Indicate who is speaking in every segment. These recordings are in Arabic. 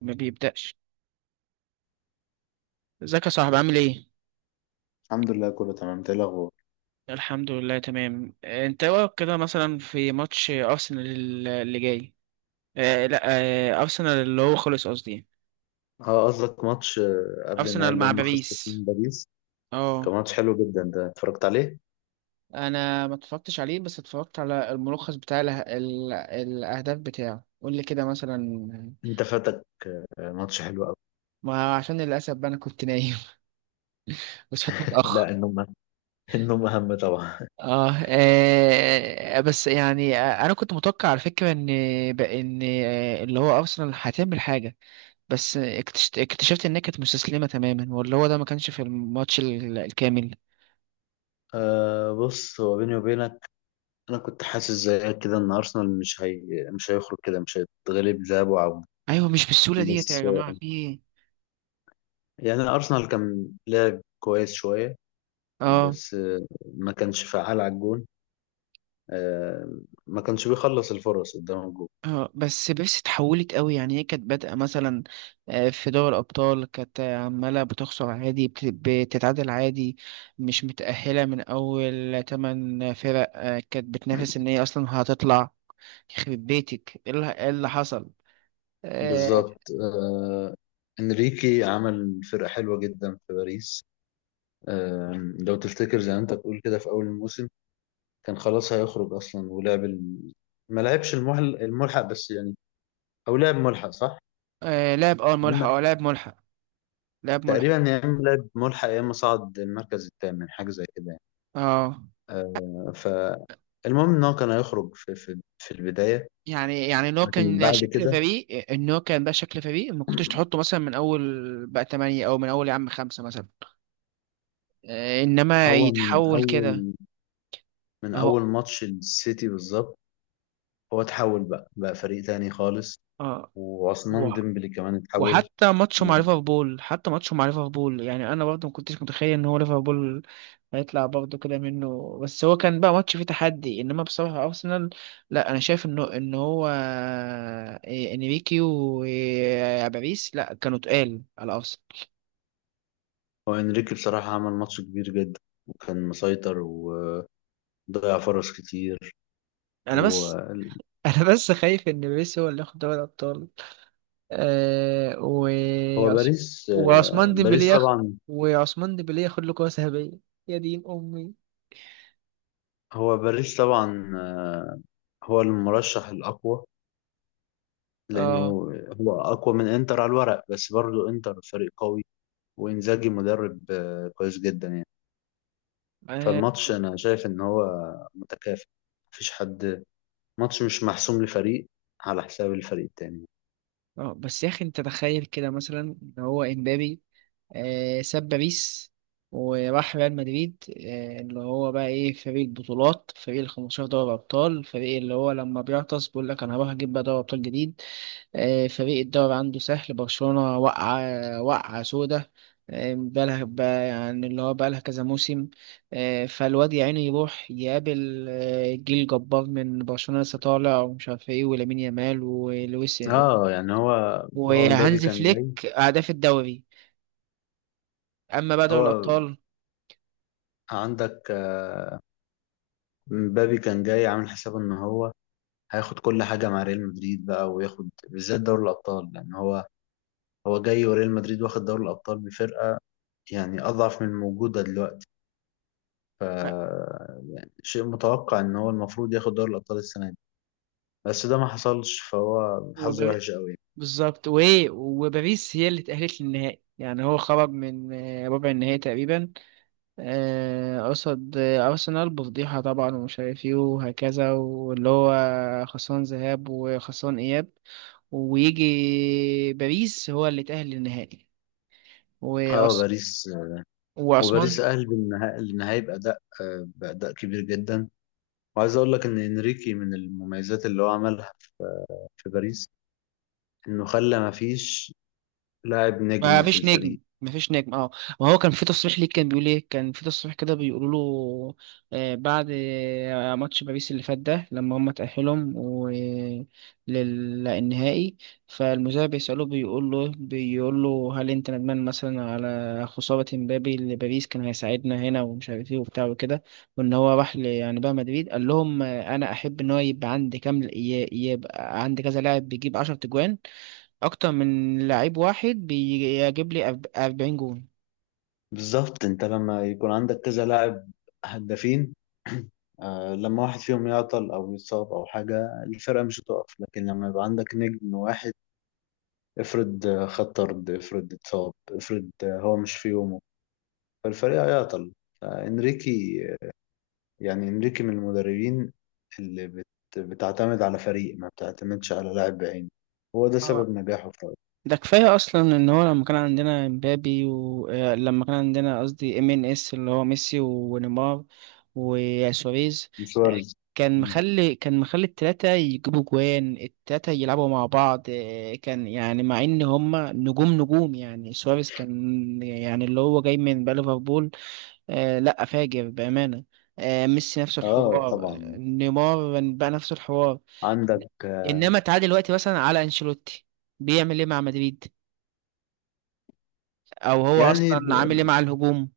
Speaker 1: ما بيبدأش. ازيك يا صاحبي عامل ايه؟
Speaker 2: الحمد لله، كله تمام. إنت إيه الاخبار؟
Speaker 1: الحمد لله تمام. انت إيه رأيك كده مثلا في ماتش ارسنال اللي جاي؟ آه لا آه ارسنال اللي هو خلص، قصدي
Speaker 2: اه، قصدك ماتش قبل النهائي
Speaker 1: ارسنال
Speaker 2: اللي
Speaker 1: مع
Speaker 2: هم خسروا فيه
Speaker 1: باريس.
Speaker 2: من باريس. كان
Speaker 1: اه،
Speaker 2: ماتش حلو جدا ده، اتفرجت عليه.
Speaker 1: انا ما اتفرجتش عليه بس اتفرجت على الملخص بتاع الاهداف بتاعه. قول لي كده مثلا.
Speaker 2: انت فاتك. ماتش حلو قوي.
Speaker 1: ما عشان للاسف بقى انا كنت نايم وصحيت متاخر.
Speaker 2: لا، النوم. النوم اهم طبعا.
Speaker 1: آه, آه بس يعني آه، أنا كنت متوقع على فكرة إن بقى إن آه اللي هو أرسنال هتعمل حاجة، بس اكتشفت، انها كانت مستسلمه تماما، واللي هو ده ما كانش في الماتش الكامل.
Speaker 2: بص، هو بيني وبينك، انا كنت حاسس زيك كده ان ارسنال مش هي. مش هيخرج كده، مش هيتغلب ذهاب وعودة.
Speaker 1: ايوه، مش بالسهوله ديت يا
Speaker 2: بس
Speaker 1: جماعه، في ايه؟
Speaker 2: يعني ارسنال كان لعب كويس شوية،
Speaker 1: اه.
Speaker 2: بس ما كانش فعال على الجون. آه، ما كانش بيخلص الفرص قدام الجون.
Speaker 1: اه بس اتحولت قوي، يعني هي كانت بادئه مثلا في دوري الابطال، كانت عماله بتخسر عادي، بتتعادل عادي، مش متاهله من اول تمن فرق. كانت بتنافس ان هي اصلا هتطلع. يخرب بيتك، ايه اللي إيه اللي حصل؟ آه.
Speaker 2: بالظبط. انريكي عمل فرقة حلوة جدا في باريس. آه، لو تفتكر زي ما انت بتقول كده، في اول الموسم كان خلاص هيخرج اصلا، ولعب ما لعبش الملحق بس يعني. او لعب ملحق، صح؟
Speaker 1: آه لعب، اه
Speaker 2: يا
Speaker 1: ملحق،
Speaker 2: اما
Speaker 1: اه لعب ملحق، لعب ملحق.
Speaker 2: تقريبا، يا اما لعب ملحق، يا اما صعد المركز الثامن، حاجة زي كده يعني.
Speaker 1: اه،
Speaker 2: فالمهم ان هو كان هيخرج في البداية.
Speaker 1: يعني
Speaker 2: لكن بعد كده
Speaker 1: ان هو كان بقى شكل فريق ما كنتش تحطه مثلا من اول بقى تمانية او من اول يا عم خمسة مثلا. انما
Speaker 2: هو من
Speaker 1: يتحول
Speaker 2: اول
Speaker 1: كده.
Speaker 2: من
Speaker 1: اهو.
Speaker 2: اول ماتش السيتي بالظبط، هو اتحول بقى فريق تاني خالص.
Speaker 1: اه.
Speaker 2: وعثمان
Speaker 1: و-
Speaker 2: ديمبلي كمان اتحول.
Speaker 1: وحتى ماتشه مع ليفربول، يعني انا برضه ما كنتش متخيل ان هو ليفربول هيطلع برضه كده منه، بس هو كان بقى ماتش فيه تحدي. انما بصراحة ارسنال، لا انا شايف انه ان هو انريكي وباريس لا، كانوا تقال على ارسنال.
Speaker 2: هو انريكي بصراحة عمل ماتش كبير جدا، وكان مسيطر، وضيع فرص كتير.
Speaker 1: انا
Speaker 2: وهو
Speaker 1: بس، انا بس خايف ان ميسي هو اللي ياخد دوري الابطال. آه و عث-
Speaker 2: باريس،
Speaker 1: وعثمان ديمبلي
Speaker 2: باريس
Speaker 1: ياخد،
Speaker 2: طبعا.
Speaker 1: وعثمان ديمبلي ياخد له كرة ذهبية، يا دين امي.
Speaker 2: هو باريس طبعا، هو المرشح الأقوى، لأنه
Speaker 1: اه.
Speaker 2: هو أقوى من إنتر على الورق، بس برضه إنتر فريق قوي، وإنزاجي مدرب كويس جدا يعني.
Speaker 1: اه.
Speaker 2: فالماتش أنا شايف إن هو متكافئ، مفيش حد، ماتش مش محسوم لفريق على حساب الفريق التاني.
Speaker 1: بس يا اخي انت تخيل كده مثلا ان هو امبابي آه ساب باريس وراح ريال مدريد، آه اللي هو بقى ايه، فريق البطولات، فريق ال 15 دوري ابطال، فريق اللي هو لما بيعطس بيقول لك انا هروح اجيب بقى دوري ابطال جديد. فريق الدوري عنده سهل. برشلونة وقعة، وقعة سودة. آه، بقالها بقى يعني اللي هو بقالها كذا موسم. فالواد يا عيني يروح يقابل جيل جبار من برشلونة لسه طالع، ومش عارف ايه، ولامين يامال ولويس
Speaker 2: اه يعني هو، هو مبابي
Speaker 1: وهانز
Speaker 2: كان جاي.
Speaker 1: فليك، أهداف الدوري. أما بقى دوري
Speaker 2: هو
Speaker 1: الأبطال،
Speaker 2: عندك، مبابي كان جاي عامل حسابه ان هو هياخد كل حاجه مع ريال مدريد بقى، وياخد بالذات دوري الابطال، لان هو، هو جاي وريال مدريد واخد دوري الابطال بفرقه يعني اضعف من الموجوده دلوقتي. ف
Speaker 1: آه،
Speaker 2: شيء متوقع ان هو المفروض ياخد دوري الابطال السنه دي، بس ده ما حصلش، فهو حظه
Speaker 1: وبار-
Speaker 2: وحش قوي.
Speaker 1: بالظبط. وايه، وباريس هي اللي تأهلت للنهائي. يعني هو خرج من ربع النهائي تقريبا، قصد أرسنال، بفضيحة طبعا ومش عارف ايه وهكذا، واللي هو خسران ذهاب وخسران إياب، ويجي باريس هو اللي تأهل للنهائي.
Speaker 2: اه،
Speaker 1: وأس...
Speaker 2: باريس.
Speaker 1: وعثمان.
Speaker 2: وباريس أهل النهائي بأداء، بأداء كبير جدا. وعايز أقول لك إن إنريكي من المميزات اللي هو عملها في باريس، إنه خلى ما فيش لاعب
Speaker 1: ما
Speaker 2: نجم في
Speaker 1: فيش
Speaker 2: الفريق.
Speaker 1: نجم، ما فيش نجم اه. ما هو كان في تصريح ليه، كان بيقول ايه، كان في تصريح كده بيقولوا له بعد ماتش باريس اللي فات ده، لما هم تأهلهم للنهائي، فالمذيع بيسأله، بيقول له، هل انت ندمان مثلا على خسارة مبابي لباريس، كان هيساعدنا هنا ومش عارف ايه وبتاع وكده؟ وان هو راح، يعني بقى مدريد، قال لهم انا احب ان هو يبقى عندي كام، يبقى عندي كذا لاعب بيجيب 10 تجوان، اكتر من لعيب واحد بيجيب لي 40 جون.
Speaker 2: بالظبط. أنت لما يكون عندك كذا لاعب هدافين، لما واحد فيهم يعطل أو يتصاب أو حاجة، الفرقة مش هتقف. لكن لما يبقى عندك نجم واحد، افرض خد طرد، افرض اتصاب، افرض هو مش في يومه، فالفريق هيعطل. فإنريكي، يعني انريكي من المدربين اللي بتعتمد على فريق، ما بتعتمدش على لاعب بعينه. هو ده سبب
Speaker 1: اه.
Speaker 2: نجاحه في رأيي.
Speaker 1: ده كفايه اصلا ان هو لما كان عندنا مبابي، ولما كان عندنا قصدي ام ان اس اللي هو ميسي ونيمار وسواريز. آه،
Speaker 2: سواريز.
Speaker 1: كان
Speaker 2: مم.
Speaker 1: مخلي، كان مخلي التلاتة يجيبوا جوان، التلاتة يلعبوا مع بعض. كان يعني مع ان هما نجوم، نجوم يعني. سواريز كان يعني اللي هو جاي من بقى ليفربول، لا فاجر بأمانة. ميسي نفس
Speaker 2: اه
Speaker 1: الحوار،
Speaker 2: طبعا.
Speaker 1: نيمار بقى نفس الحوار.
Speaker 2: عندك
Speaker 1: انما تعالى دلوقتي مثلا على انشيلوتي، بيعمل ايه مع مدريد؟ او هو
Speaker 2: يعني،
Speaker 1: اصلا عامل ايه مع الهجوم؟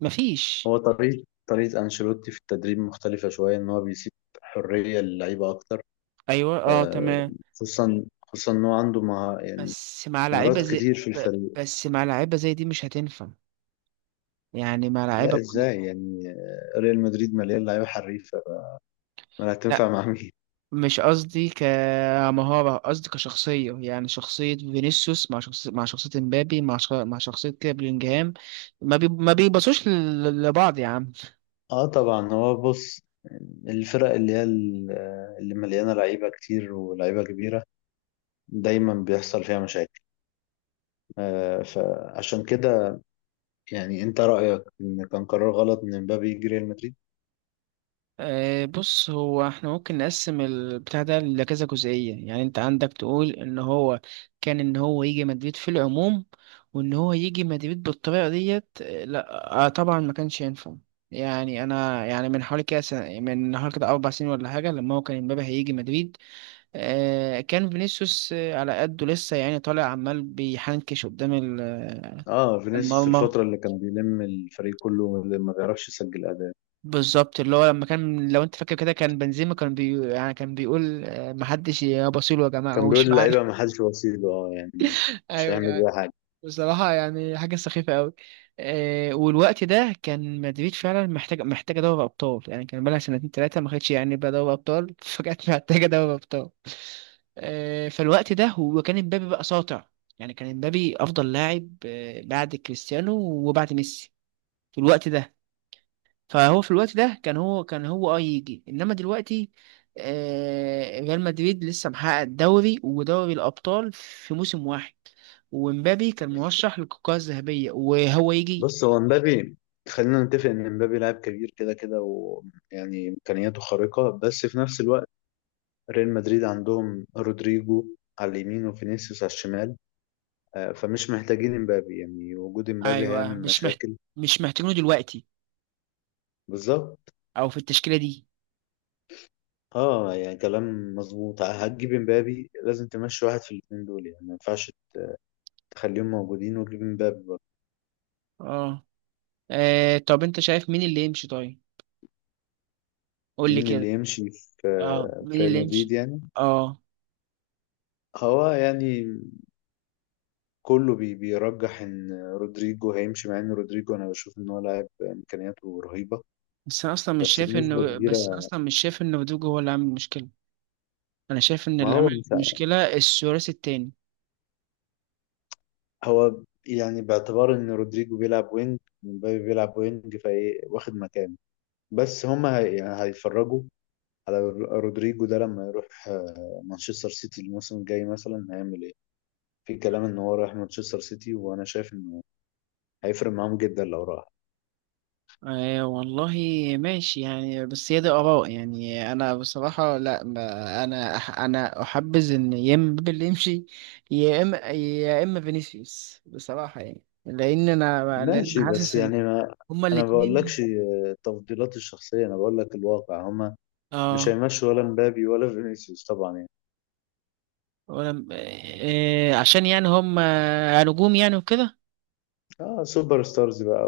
Speaker 1: مفيش.
Speaker 2: هو طريقة أنشيلوتي في التدريب مختلفة شوية، إن هو بيسيب حرية للعيبة أكتر.
Speaker 1: ايوه اه
Speaker 2: آه،
Speaker 1: تمام.
Speaker 2: خصوصا إن هو عنده يعني
Speaker 1: بس مع لعيبه
Speaker 2: مهارات
Speaker 1: زي
Speaker 2: كتير في الفريق.
Speaker 1: بس مع لعيبه زي دي مش هتنفع، يعني مع
Speaker 2: لا،
Speaker 1: لعيبه كل.
Speaker 2: إزاي يعني؟ ريال مدريد مليان لعيبة حريفة. ما
Speaker 1: لا
Speaker 2: هتنفع مع مين؟
Speaker 1: مش قصدي كمهارة، قصدي كشخصية، يعني شخصية فينيسيوس مع شخصية، مع شخصية مبابي، مع شخصية كده بلينجهام، ما بيبصوش لبعض يا عم.
Speaker 2: اه طبعا. هو بص، الفرق اللي هي اللي مليانه لعيبه كتير ولعيبه كبيره، دايما بيحصل فيها مشاكل. آه، فعشان كده يعني انت رايك ان كان قرار غلط ان مبابي يجي ريال مدريد؟
Speaker 1: بص، هو احنا ممكن نقسم البتاع ده لكذا جزئية. يعني انت عندك تقول ان هو كان ان هو يجي مدريد في العموم، وان هو يجي مدريد بالطريقة ديت. لا طبعا ما كانش ينفع. يعني انا يعني من حوالي كده سنة، من حوالي كده اربع سنين ولا حاجة، لما هو كان امبابي هيجي مدريد، كان فينيسيوس على قده لسه يعني، طالع عمال بيحنكش قدام
Speaker 2: اه فينيسيوس،
Speaker 1: المرمى.
Speaker 2: الفتره اللي كان بيلم الفريق كله، اللي ما بيعرفش يسجل اداء.
Speaker 1: بالظبط اللي هو لما كان، لو انت فاكر كده، كان بنزيما كان بي يعني كان بيقول محدش يبصيله يا جماعه،
Speaker 2: كان
Speaker 1: هو
Speaker 2: بيقول
Speaker 1: مش معانا
Speaker 2: للعيبه ما حدش وسيله، اه يعني مش
Speaker 1: ايوه
Speaker 2: هيعمل
Speaker 1: يعني.
Speaker 2: بيها حاجه.
Speaker 1: بصراحه يعني حاجه سخيفه قوي. والوقت ده كان مدريد فعلا محتاج، محتاجه دوري ابطال. يعني كان بقالها سنتين ثلاثه ما خدتش يعني بقى دوري ابطال فجأة محتاجه دوري ابطال. فالوقت ده هو كان امبابي بقى ساطع. يعني كان امبابي افضل لاعب بعد كريستيانو وبعد ميسي في الوقت ده. فهو في الوقت ده كان هو يجي. انما دلوقتي ريال مدريد لسه محقق الدوري ودوري الابطال في موسم واحد، ومبابي كان مرشح للكرة الذهبية وهو يجي.
Speaker 2: بص، هو مبابي، خلينا نتفق ان مبابي لاعب كبير كده كده ويعني امكانياته خارقه، بس في نفس الوقت ريال مدريد عندهم رودريجو على اليمين وفينيسيوس على الشمال. فمش محتاجين امبابي، يعني وجود امبابي
Speaker 1: ايوه
Speaker 2: هيعمل مشاكل.
Speaker 1: مش محتاجينه دلوقتي،
Speaker 2: بالظبط.
Speaker 1: او في التشكيلة دي.
Speaker 2: اه يعني كلام مظبوط. هتجيب امبابي لازم تمشي واحد في الاثنين دول، يعني ما ينفعش تخليهم موجودين وتجيب امبابي.
Speaker 1: اه. طب انت شايف مين اللي يمشي طيب؟ قول لي
Speaker 2: مين
Speaker 1: كده.
Speaker 2: اللي يمشي في،
Speaker 1: اه،
Speaker 2: في
Speaker 1: مين
Speaker 2: ريال
Speaker 1: اللي
Speaker 2: مدريد
Speaker 1: يمشي.
Speaker 2: يعني؟
Speaker 1: اه
Speaker 2: هو يعني كله بيرجح ان رودريجو هيمشي، مع ان رودريجو انا بشوف ان هو لاعب امكانياته رهيبة، بس بنسبة
Speaker 1: بس انا
Speaker 2: كبيرة.
Speaker 1: اصلا مش شايف ان رودrigo هو اللي عامل المشكلة. انا شايف ان
Speaker 2: ما
Speaker 1: اللي
Speaker 2: هو
Speaker 1: عامل
Speaker 2: مش،
Speaker 1: المشكلة الثلاثي التاني.
Speaker 2: هو يعني، باعتبار ان رودريجو بيلعب وينج ومبابي بيلعب وينج، فايه واخد مكانه. بس هما هي يعني هيتفرجوا على رودريجو ده لما يروح مانشستر سيتي الموسم الجاي، مثلا هيعمل ايه. في كلام ان هو رايح مانشستر سيتي، وانا شايف انه هيفرق معاهم جدا لو راح.
Speaker 1: آه والله. ماشي يعني، بس هي دي آراء. يعني أنا بصراحة لا، ما أنا أح أنا أحبذ إن يا إما بيل يمشي، يا إما فينيسيوس بصراحة. يعني لأن أنا، لأن
Speaker 2: ماشي، بس
Speaker 1: حاسس إن
Speaker 2: يعني، ما
Speaker 1: هما
Speaker 2: انا ما بقولكش
Speaker 1: الاتنين.
Speaker 2: تفضيلاتي الشخصيه، انا بقول لك الواقع. هما مش
Speaker 1: آه
Speaker 2: هيمشوا، ولا مبابي ولا فينيسيوس طبعا يعني.
Speaker 1: عشان يعني هما نجوم يعني وكده.
Speaker 2: اه، سوبر ستارز بقى.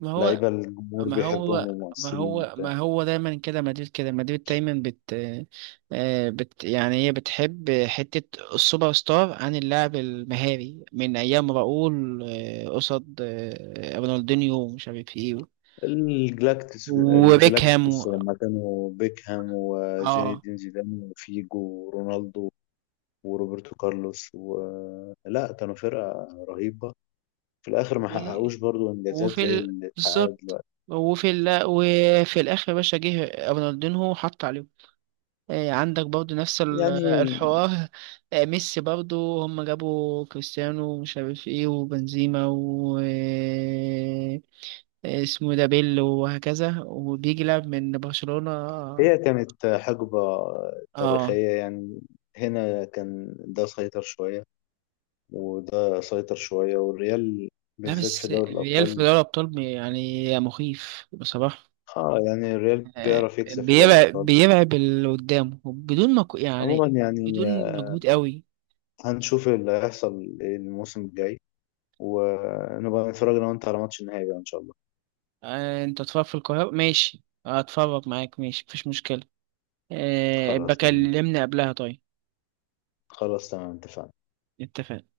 Speaker 1: ما هو
Speaker 2: ولعيبه الجمهور
Speaker 1: ما هو
Speaker 2: بيحبهم ومؤثرين.
Speaker 1: ما هو دايما كده مدريد، كده مدريد دايما بت, آه، بت يعني هي بتحب حتة السوبر ستار عن اللاعب المهاري، من أيام راؤول قصاد رونالدينيو ومش عارف ايه،
Speaker 2: الجلاكتيكوس
Speaker 1: وبيكهام
Speaker 2: الجلاكتيكوس لما كانوا بيكهام وزين
Speaker 1: اه.
Speaker 2: الدين زيدان وفيجو ورونالدو وروبرتو كارلوس لا كانوا فرقة رهيبة. في الآخر ما
Speaker 1: و...
Speaker 2: حققوش برضو إنجازات زي اللي اتحققت
Speaker 1: بالظبط.
Speaker 2: دلوقتي.
Speaker 1: وفي الآخر يا باشا جه رونالدينيو وحط عليهم. إيه، عندك برضو نفس
Speaker 2: يعني
Speaker 1: الحوار. إيه، ميسي برضو هم جابوا كريستيانو ومش عارف ايه وبنزيما، و إيه اسمه ده، بيل، وهكذا، وبيجي لاعب من برشلونة.
Speaker 2: هي كانت حقبة
Speaker 1: اه.
Speaker 2: تاريخية يعني. هنا كان ده سيطر شوية، وده سيطر شوية، والريال
Speaker 1: لا
Speaker 2: بالذات في
Speaker 1: بس
Speaker 2: دوري
Speaker 1: الريال في
Speaker 2: الأبطال.
Speaker 1: دوري الأبطال يعني مخيف بصراحة.
Speaker 2: اه يعني الريال
Speaker 1: إيه،
Speaker 2: بيعرف يكسب في دوري
Speaker 1: بيرعب،
Speaker 2: الأبطال
Speaker 1: بيرعب اللي قدامه بدون ما
Speaker 2: عموما
Speaker 1: يعني،
Speaker 2: يعني.
Speaker 1: بدون مجهود قوي.
Speaker 2: هنشوف اللي هيحصل إيه الموسم الجاي، ونبقى نتفرج انا وانت على ماتش النهائي بقى ان شاء الله.
Speaker 1: انت تتفرج في القاهرة، ماشي اتفرج معاك، ماشي مفيش مشكلة.
Speaker 2: خلاص، تمام.
Speaker 1: بكلمني قبلها طيب.
Speaker 2: خلاص، تمام. اتفقنا.
Speaker 1: اتفقنا.